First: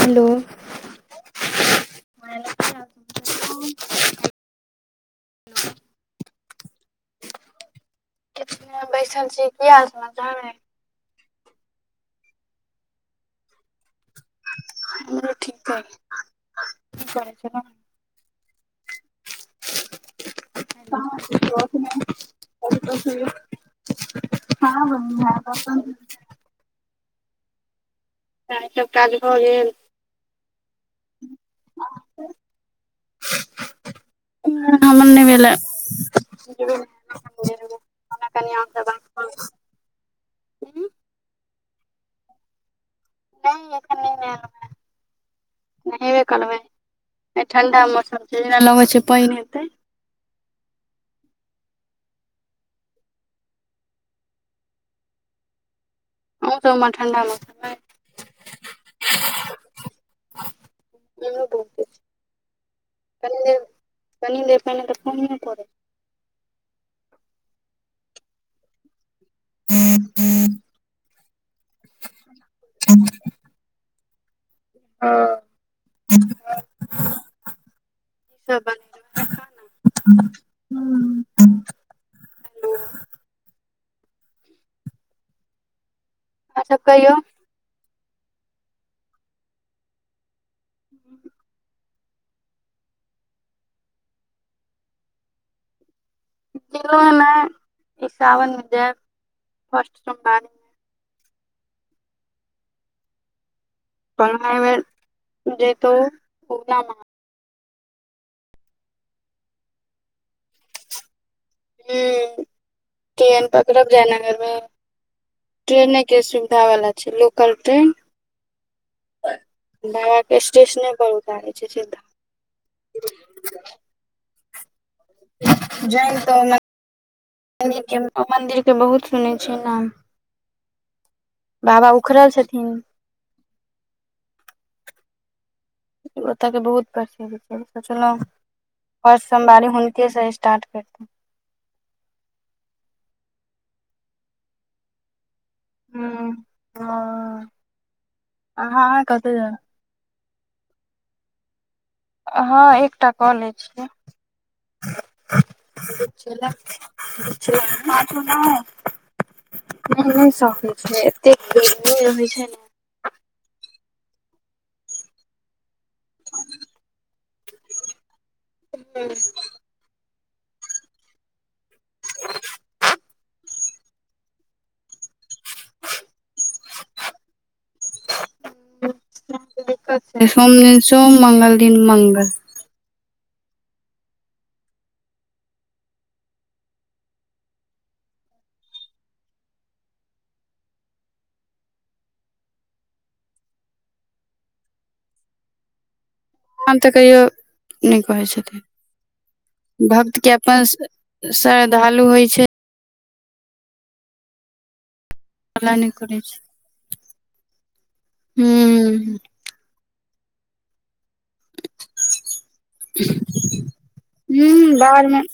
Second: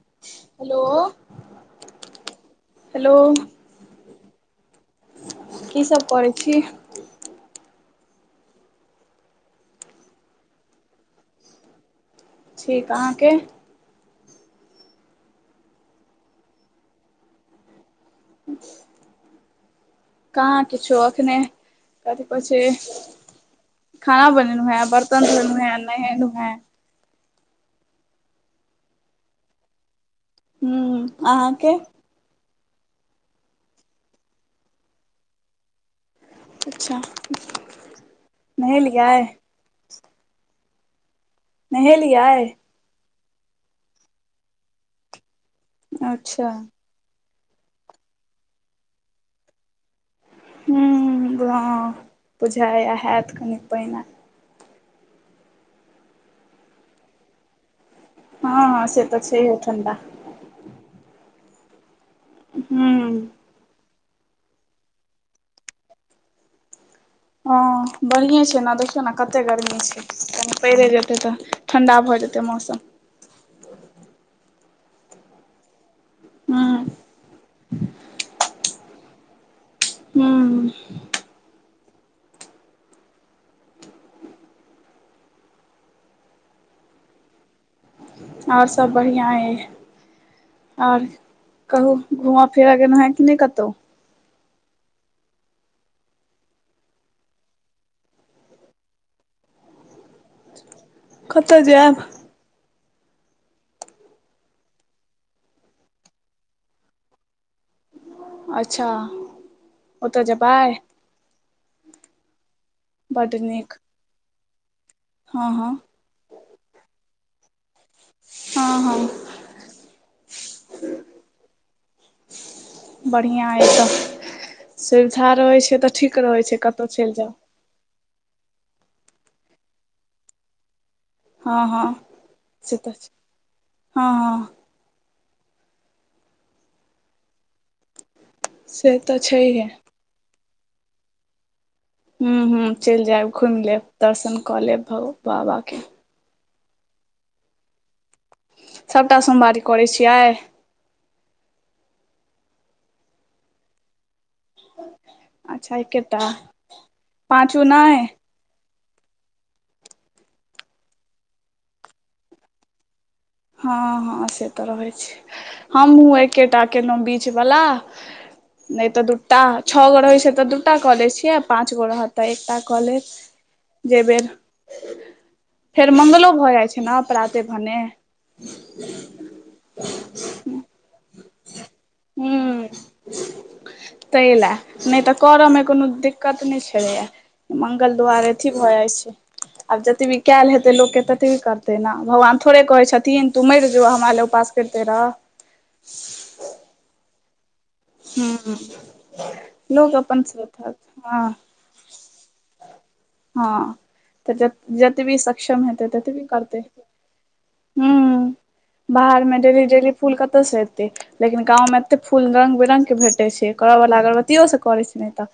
Hello. Hello, hello. की सब करै छी? हम बैसल छी, की हाल-समाचार अय। ठीक अहाँके। हमरो ठीक अय की करै छेलौं। [unintelligible] [unintelligible] कहाँ किछो एखने कथी कहै छैय। खाना बनेलू हैं बर्तन धोलू हैं नहेलू हैं। इएह सब काज भऽ गेल। हूं अहाँके। हं हमर नहि भेलै। [unintelligible] अच्छा कनियां सऽ बात नहेलियै [unintelligible] नहेलिये। नहि एखन नहि नहेलौ हैं नहेबे अच्छा करबै। आय ठंडा मौसम छैय जेना लगे छैय पइन हेतै। हूं हँ बुझैया हैत कनि पइन आय। अहुँ सबमें ठण्डा मौसम आइ। हँ से तऽ छैहे ठंडा। हम बलती हूँ। कनि देर कनि नहि कनि देर पइने पड़ै। हँ बढ़िए छैय ना दे केना कते गर्मी छैयकनि पैरे जेतै तऽ ठण्डा भऽ जेतै मौसम। हँ। हूं। हूं। अच्छा कहियौ। आओर सब बढ़िआँ अइ आओर कहु। घुमऽ फिरऽ गेलौ हैं कि नहि कतौ? गेलों ये नहि ई सावन में जैब फर्स्ट सोमबारी। कतऽ जैब। ओना अइ बेर जैतौं उग्ना महा अच्छा ओ तऽ जेबाय। हूं बड्ड ट्रेन नीक पकड़ब जायनगर में हँ हँ ट्रेने के सुविधा वला छैय लोकल ट्रेन हँ हँ। बाबा के स्टेशने पर उतारै छैय सीधा। बढ़िआँ अइ तऽ सुविधा रहै छैय तऽ ठीक रहै छैय कतौ चइल जाउ। मन्दिर के मन्दिर के बहुत सुनै छियै नाम। हँ हँ बाबा उखड़ल छथिन। से तऽ हँ हँ। ओतऽ के बहुत प्रसिद्ध छैय सोचलौं से तऽ हर सोमवारी छैहे हुन के स्टार्ट करतै। हं-हं चइल जैब घुइम लेब दर्शन कऽ लेब भऽ बाबा के। हूँ हँ। सभटा सोमवारी करै छियै। हँ एकटा कऽ लै छियै। अच्छा एकेटा पाँचू नहि बाजू नैऽ। नै-नै सकै छै, एतेक गर्मी रहै छै न। हँ- हँ से तऽ रहै छै। हमहुँ एकेटा केलौं बीच वला। नै तऽ दूटा छ गो रहै छै तऽ दूटा कऽ दै छियै। पांच गो रहत तऽ एकटा कलेब। जे बेर फेर मंगलो भऽ जाइ छै नऽ पराते भेने। सैह तऽ दिक्कत छै, सोम दिन सोम मंगल दिन मंगल। तै लेए नै तऽ करअमे कोनो दिक्कत नै छलैए। मंगल द्वारे अथी भऽ जाइ छै। आब जतबि केल हेतै लोकके ततबि करतै ने, भगवान थोड़े कहै छथिन। तीन तू मैर जो हम लेए उपास कैरते रह। हम तऽ कैहयौ। नै कहै हूँ छथिन, लोक भक्त के अपन श्रद्धा, हँ श्रद्धालु होइ छै। हँ तऽ जतबी शक क्षम हेतै ततबि करैतै, हूं बाहर में डेली -डेली फूल कतऽ से एतै, लेकिन गांव में एते फूल रंग-बिरंग। रंग के भेटै छै, करऽ बला अगरबत्तीओ से करै छै नै तऽ।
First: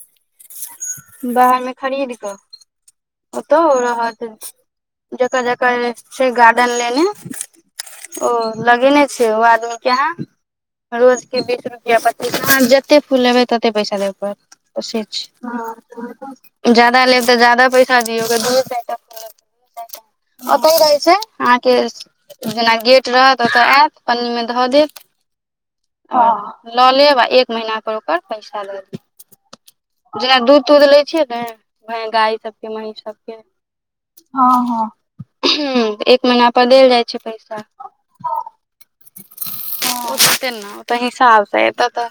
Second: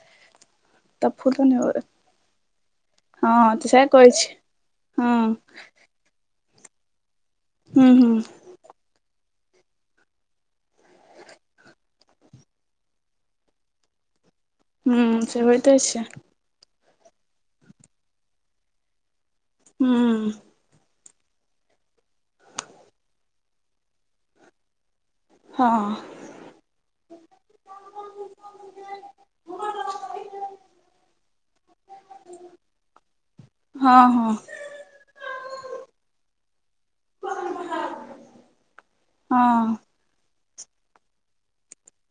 तब फूलो ने बाहर मे खरीद कऽ। हँ ओतौ तऽ सएह कहै रहत छै हँ जत जकर छै गार्डन लेने, हूँ हूँ ओ लगेने छै ओ आदमी के अहाँ रोजके बीस रुपैआ पचीस अहाँ जतेक फूल लेबै तते पैसा देबऽ पड़त। ओ से छै। जादा लेब तऽ जादा पैसा दियौ, दूये चैऽटा फूल लेब तऽ दूये हूँ चैऽटा रहै छै अहाँके जेना गेट रहत ओतय एत पन्नी मे धऽ देत। हंऽ। ह लऽ लेब आ एक महीना पर ओकर पैसा दऽ देब। जेना दूध- तूध लै छियै ने, गाय सबके महीस सबके। हँ हँ अह एक महीना पर देल जाइ छै पैसा। हां। तेना हिसाबसँ ए तऽ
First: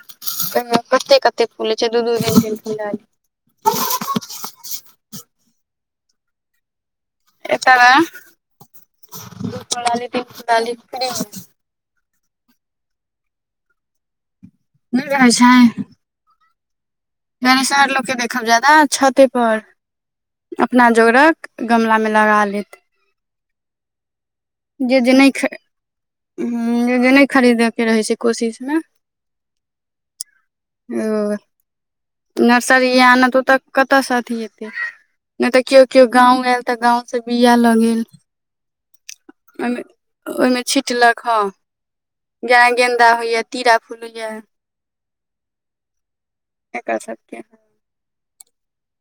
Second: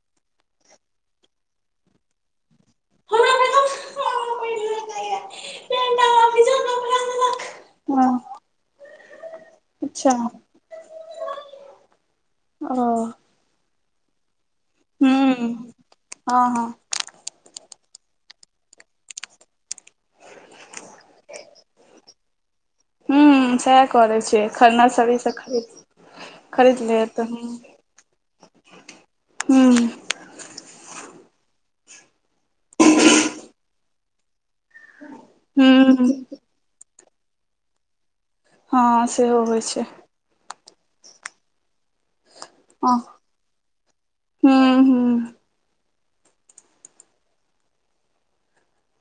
कते- कते फूल छै दू -दू तीन-तीन डाली। [unintelligible] हँ अच्छा [inaudible] ओ। नै रहै छै। हं - हं। जनीसार लोक के देखब जादा छते पर। अपना जोगरक गमला में लगा लेत। हूं सैह करै छै। खरना सब इसब खरीद खरीद ले तऽ हू। हूं। ओ नर्सरी आन तऽ ओतऽ कतऽसँ अथी हेते। नै तऽ कियो -कियो हूं गाँंव आयल तऽ गाँंव से बिया लऽ गेल। हं सेहो होइ छै। ओइमे छिटलक ह, जेना हँ गेन्दा होइएा तीरा फूल होइए। हूं हूं एकर सबके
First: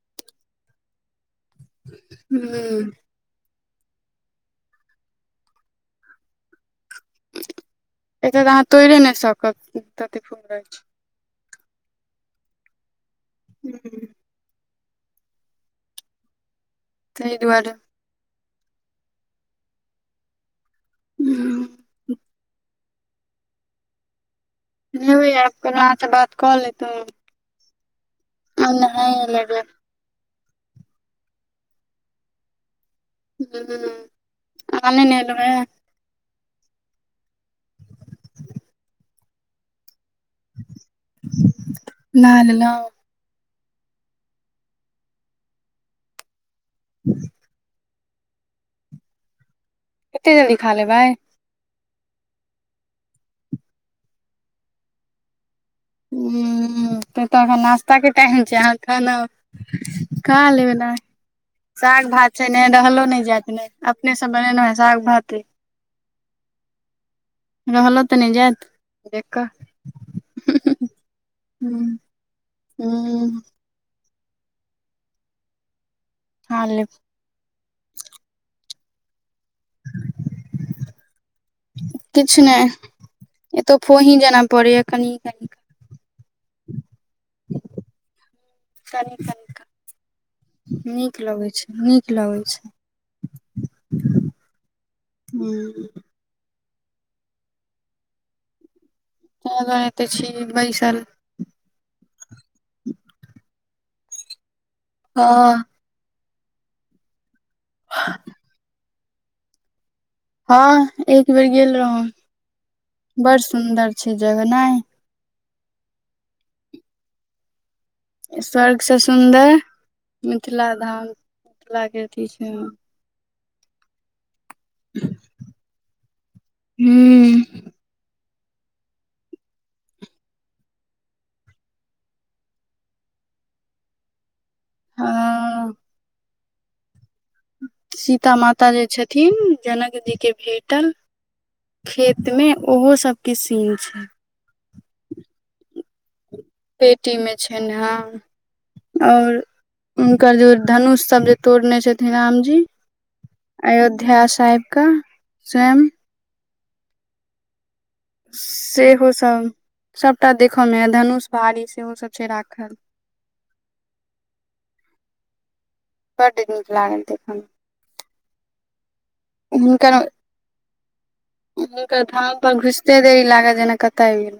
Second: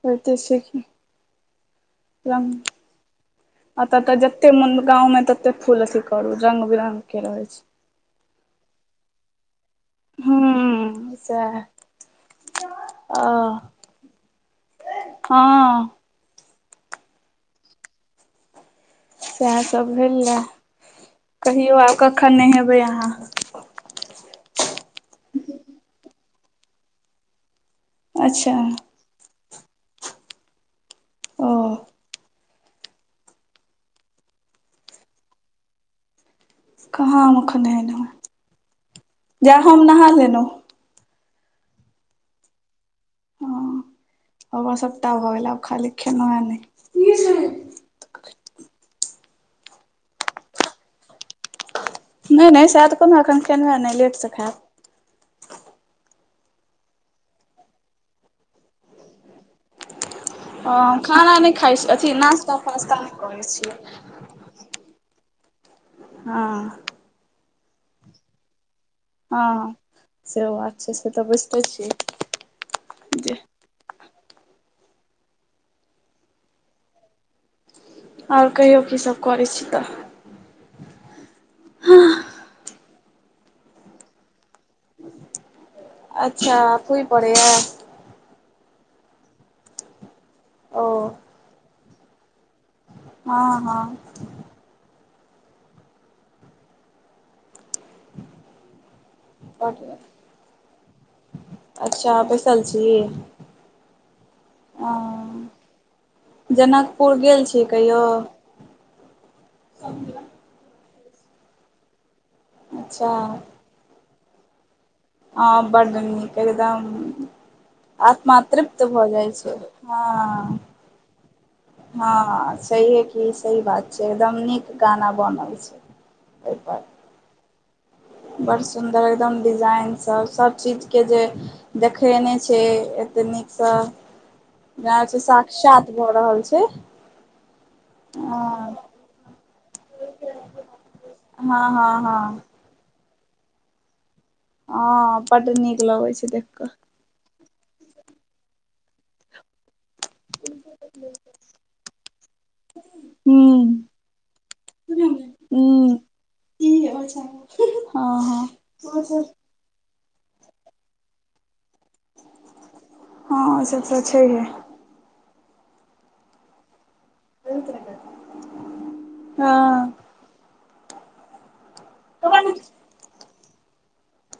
होयते छै कि रंग अता ते जते मन गांव मे तते फूल अथी करू रंग-बिरंग के रहै छै। एता तऽ अहाँ तोएड़े नै सकब तते फूल रहै छै। हुं साएह। अ। हुं। हां। तै दुआरे साएह सब भेला कहियौ आब कखन नेहेबै अहाँ? नहेबै आब कहलौ अहाँ सँ बात कऽ लेतौं। अच्छा। आब नहाए लेबै। ओ। हम्म अहाँ नै नहेलौ अय। कहाँ हम अखन नहेलु हें जा हम नहा लेलौ। नहा लेलौ। हां। हमर सबटा भऽ गेल आब खाली खेनाय नै [inaudible] एते जल्दी खा लेबै। नै-नै साएह तऽ कहलौ अखन खेलौ अय नै लेट से खाएब। हम्म तैं तऽ एखन नास्ता के टाइम छै, अहाँ खाना खा लेबै ने, हँ खाना नहि खाइ छी साग अथी भात छै नाश्ता नै फास्ता रहलो नहि नै करै जात ने छियै अपने से त बनेने हय साग-भाते। हां। रहलौ तऽ नै जाएत। हां से बात छै से तऽ बुझतै छी जे हां लिप और कहियौ की सब करै छी तऽ। किछ नै एतौ फोही जना पड़ैया कनि-कनि। अच्छा फुही पड़ेया। ओ नीक लगै छै, नीक लगै छै। हां-हां। हम्म। तै दुआरे पड़ैया। ते छी बैसल। अच्छा बैसल छी। आं। हां। जनकपुर गेल छी कहियौ? [unintelligible] हां एक बेर गेल रहौ, अच्छा बड़ सुन्दर छै जगह नै? हां बड नीक एकदम आत्मा तृप्त भऽ जाय छै हां। हां सहिये की। ई सही बात छै एकदम नीक गाना बनल छै ओइ पर। बड़ सुन्दर एकदम डिजाइन सभ सभचीजके जे। देखेने छै एतेक नीकसँ। यैह छै साक्षात भऽ रहल छै। सीता हँ माता जे छथिन जनक जीके भेटल। हँ हँ हँ। मे ओहो सब के सीन छै। हँ बड्ड नीक लगैत छै देख कऽ। पेटी में छैन्ह हन और हुनकर जे धनुष सब जे तोड़ने छथिन रामजी ह्म अयोध्य ध्या से आइब के ह्म स्वयं। [unintelligible] हँ। सेहो हँ सभ सभटा देखऽ मे अय धनुष भारी सेहो सभ छै राखल। हँ से तऽ छैहे। बड नीक लागल देख छैहे हँ हुनकर। हुनकर धाम पर घुसते रही लागै जेना कतय आब गेल।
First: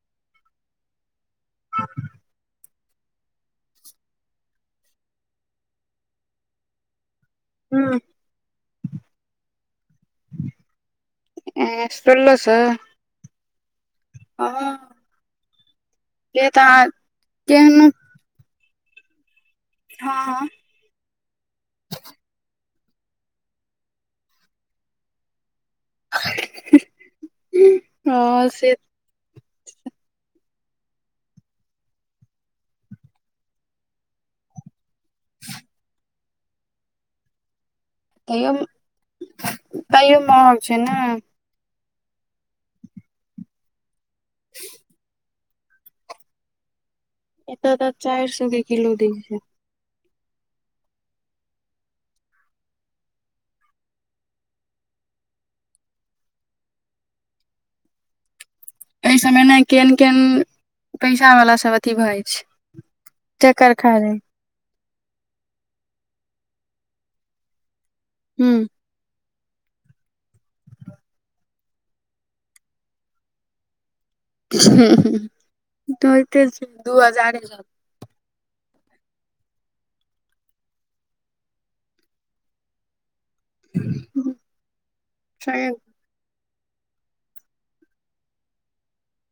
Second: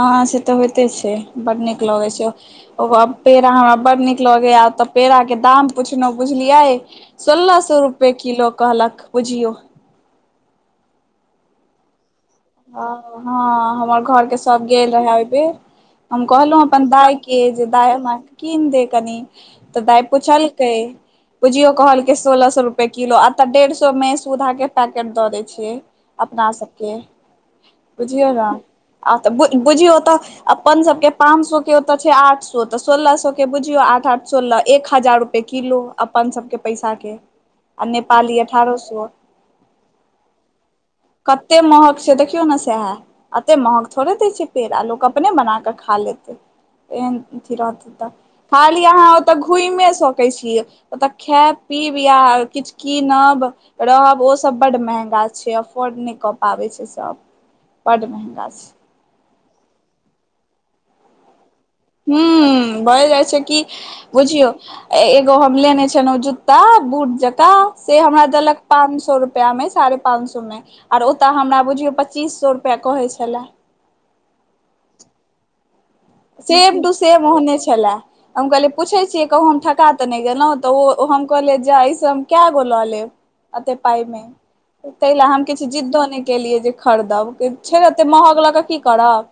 अ से तऽ होइते छैय बड नीक लगैत छैय। ओकर पेड़ा हमरा बड नीक लगैए तऽ पेड़ाके दाम पुछलहुँ बुझलियै। सोलह सौ रुपैए किलो कहलक बुझियौ। सोलह सौ। हाँ हमर घोरके सब गेल रहे एहिबेर। हम कहलहुं अपन दाय के जे दाय हमरा कीन दे कनी। तऽ दाय पुछलकै। भुजियो कहलके सोलह सौ रुपैए किलो आ तऽ डेढ़ सौमे सुधाके पैकेट दऽ दैत छीए। अपना सबके बुझियौ नहि आ त बुझियौ तऽ। अपन सबके पाँंच सौ के ओतय छैय आठ सौ तऽ सोलह सौ के बुझियौ आठ आठ। सोलह एक हजार रुपए किलो अपन सभके पैसाके। तैयो तैयो महग छैय नई। एते महग छैय देखियौ नहि सहे एते महग थोड़े देय छैय पेड़ लोक अपने बना कऽ। खा लेते एहन। अथि रहत तऽ खाली अहाँ ओतऽ घुमे सकै छियै। ओतऽ खैब पीब आ किछ कीनब। रहब ओसभ बड महंगा छैय अफोर्ड नहि कऽ पाबै छैय सभ। बड महँगा छै। एहि सबमे केहन केहन पैसा वला सब। हूँ भए जाए छै कि बुझयौ। एगो हम लेने छलहुं जूता बूट जकाँ से हमरा देलक पांच सौ रुप। रु में साढ़े पांच सौ में आर ओताे हमरा बुझियौ पच्चीस सो रुपआ कहे छले। उ हु। सेम टू सेम ओहने छले। हम कहलियै पूछै छियै कहूँ हम ठका तऽ नहि गेलहुँ तऽ ओ हम कहलियै जे एहिसँ हम कए गो लऽ लेब। अते पाइमे तैले हम किछु जिद्द नहि। केलियै जे खरीदब छैय नेहि एते महग लऽ कऽ की करब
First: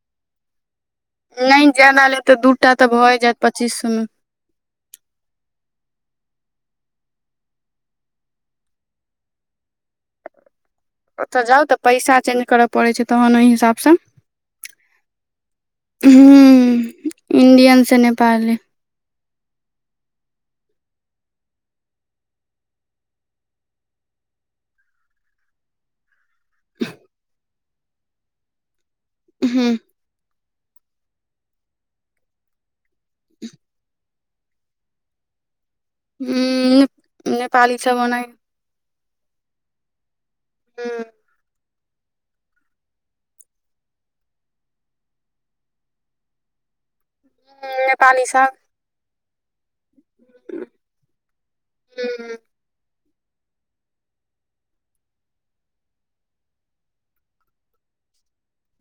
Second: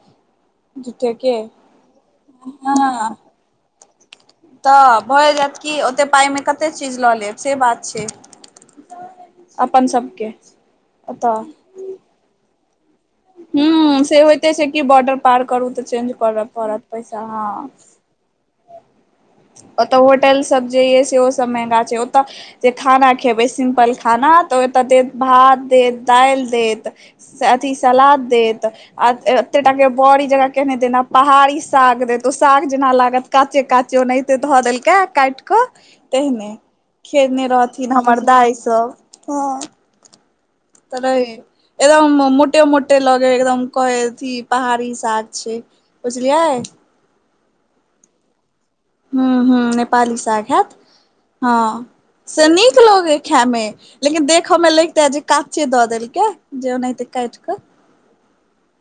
जूठे के। जेना ले तऽ दू टा तऽ भए जायत पच्चीस सौ मे। तऽ भऽ जायत कि ओतेक पाइमे कतेक चीज लऽ लेब से बात छैय। अपन सब के। ओतऽ जाउ तऽ पैसा चेंज करब। परे छैय तहन ओइ हिसाब सऽ हूँ से होइते छै कि बॉर्डर पार करू तऽ चेंज करऽ पड़त हुं पैसा हँ इन्डियन से नेपाल नेपाली ओतऽ होटल सब जे ये सेहो सब महंगा छैय ओतऽ जे खाना खेबै सिम्पल खाना तऽ ओतय देत भात देत दाइल देत। अथि सलाद देत आ आतेटा के। बड़ी जका केहने जेना पहाड़ी साग देत वो साग जेना लागत काचे काचो उनेहते। धऽ देल कै काइट कऽ तेहने खेेने रहथिन हमर दाइ सब। हां तरै एकदम मोटे मोटे लगे एकदम कहै अथि पहाड़ी साग छैय। बुझलियै। हुं नेपाली साग। हुं हुं नेपाली साग हैत हां से नीक लगैय खैमे लेकिन देखऽ मे लगितै जे कांचे दऽ देलकेैजे ओनाहिते काइट कऽ। [inaudible]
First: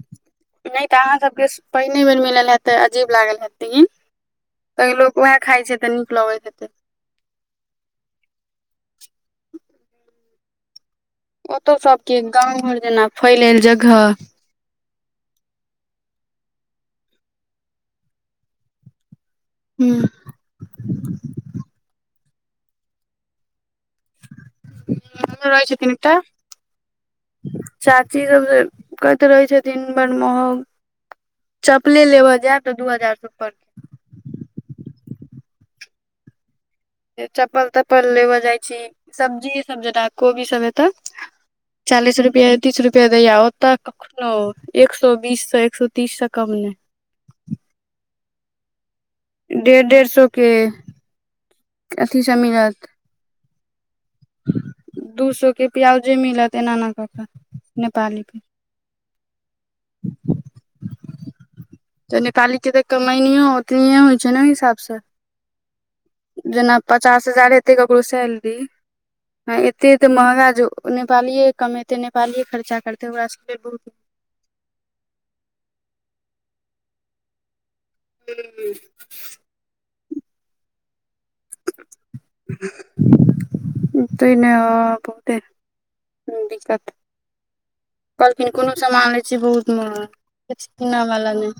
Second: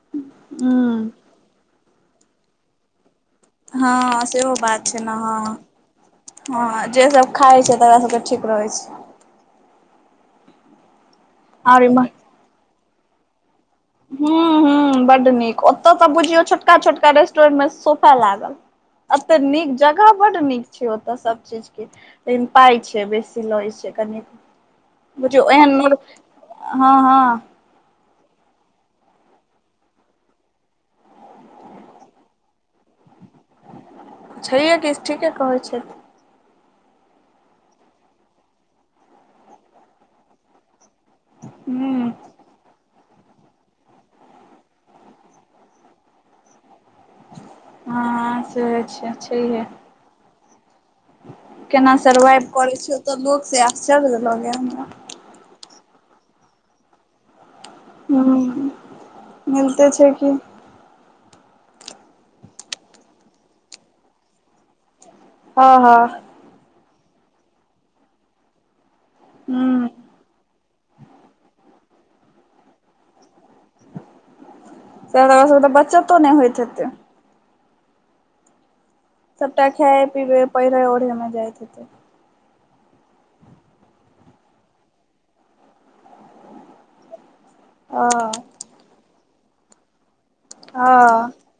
ह नहि तऽ अहां सब के पहिने बेर मिलल हेत त अजीब लागल हेत हां सेहो बात छैय नहि हां हां जे सब खाइ छैय तकरा सब के ठीक रहै छैय। ओतौ आओर इम्हर सबके गाँंव-घर जेना फैल ऐल जगह हूं हूं बड नीक। ओतौ तऽ बुझियौ छोटका- छोटका रेस्टोरेंट मे सोफा लागल। एते नीक जगह बड नीक छै ओतय सब चीज के लेकिन पाय छैय बेसी लय छैय। बुझयो एहन मुर्ख हं हं चाची सब जे कहैत रहय छथिन बड़ महग चपले लेबऽ जायब तऽ दू हजार तक पड़त। छैइहे कि ठीके कहय छैय। चप्पल तप्पल लेबऽ जाइ छीही। सब्जीये सभ जेतऽ कोबी सभ हेतैऽ हूं चालीस रुपए तीस रुपए दैए या ओतऽ कखनो एक सो बीस सऽ एक सो तीस सऽ कम नहि। हं से होय छैय। डेढ़ डेढ़ सौ के केना सर्वाइव कलै छैय ओतय लोक सऽ आश्चर्य लगय ये हमरा। दू सो के प्याजे मिलत एना एना कऽ कऽ। नेपाली पर। हूँ मिलते छै कि तऽ नेपाली के तऽ कमाइनीयो ओतनीये होइ छैय न हिसाब स। हं हं जेना पचास हजार हेतै ककरो सैलरी हं हूँ एते एते महगा जे नेपालिए कमेतै नेपालिए खर्चा करतै ओकरा सभके बहुत तऽ ओकरा सब के बचतो नहि होइत हेतै। हूं हूं सबटा खाए पिबए पहिरय-ओढ़य मे जाइत हेतय। [inaudible] तैऽ नहि आ बहुते दिक्कत हँ कहलखिन कोनो सामान लेैय छी बहुत महग किछु किनय हँ वाला नहि।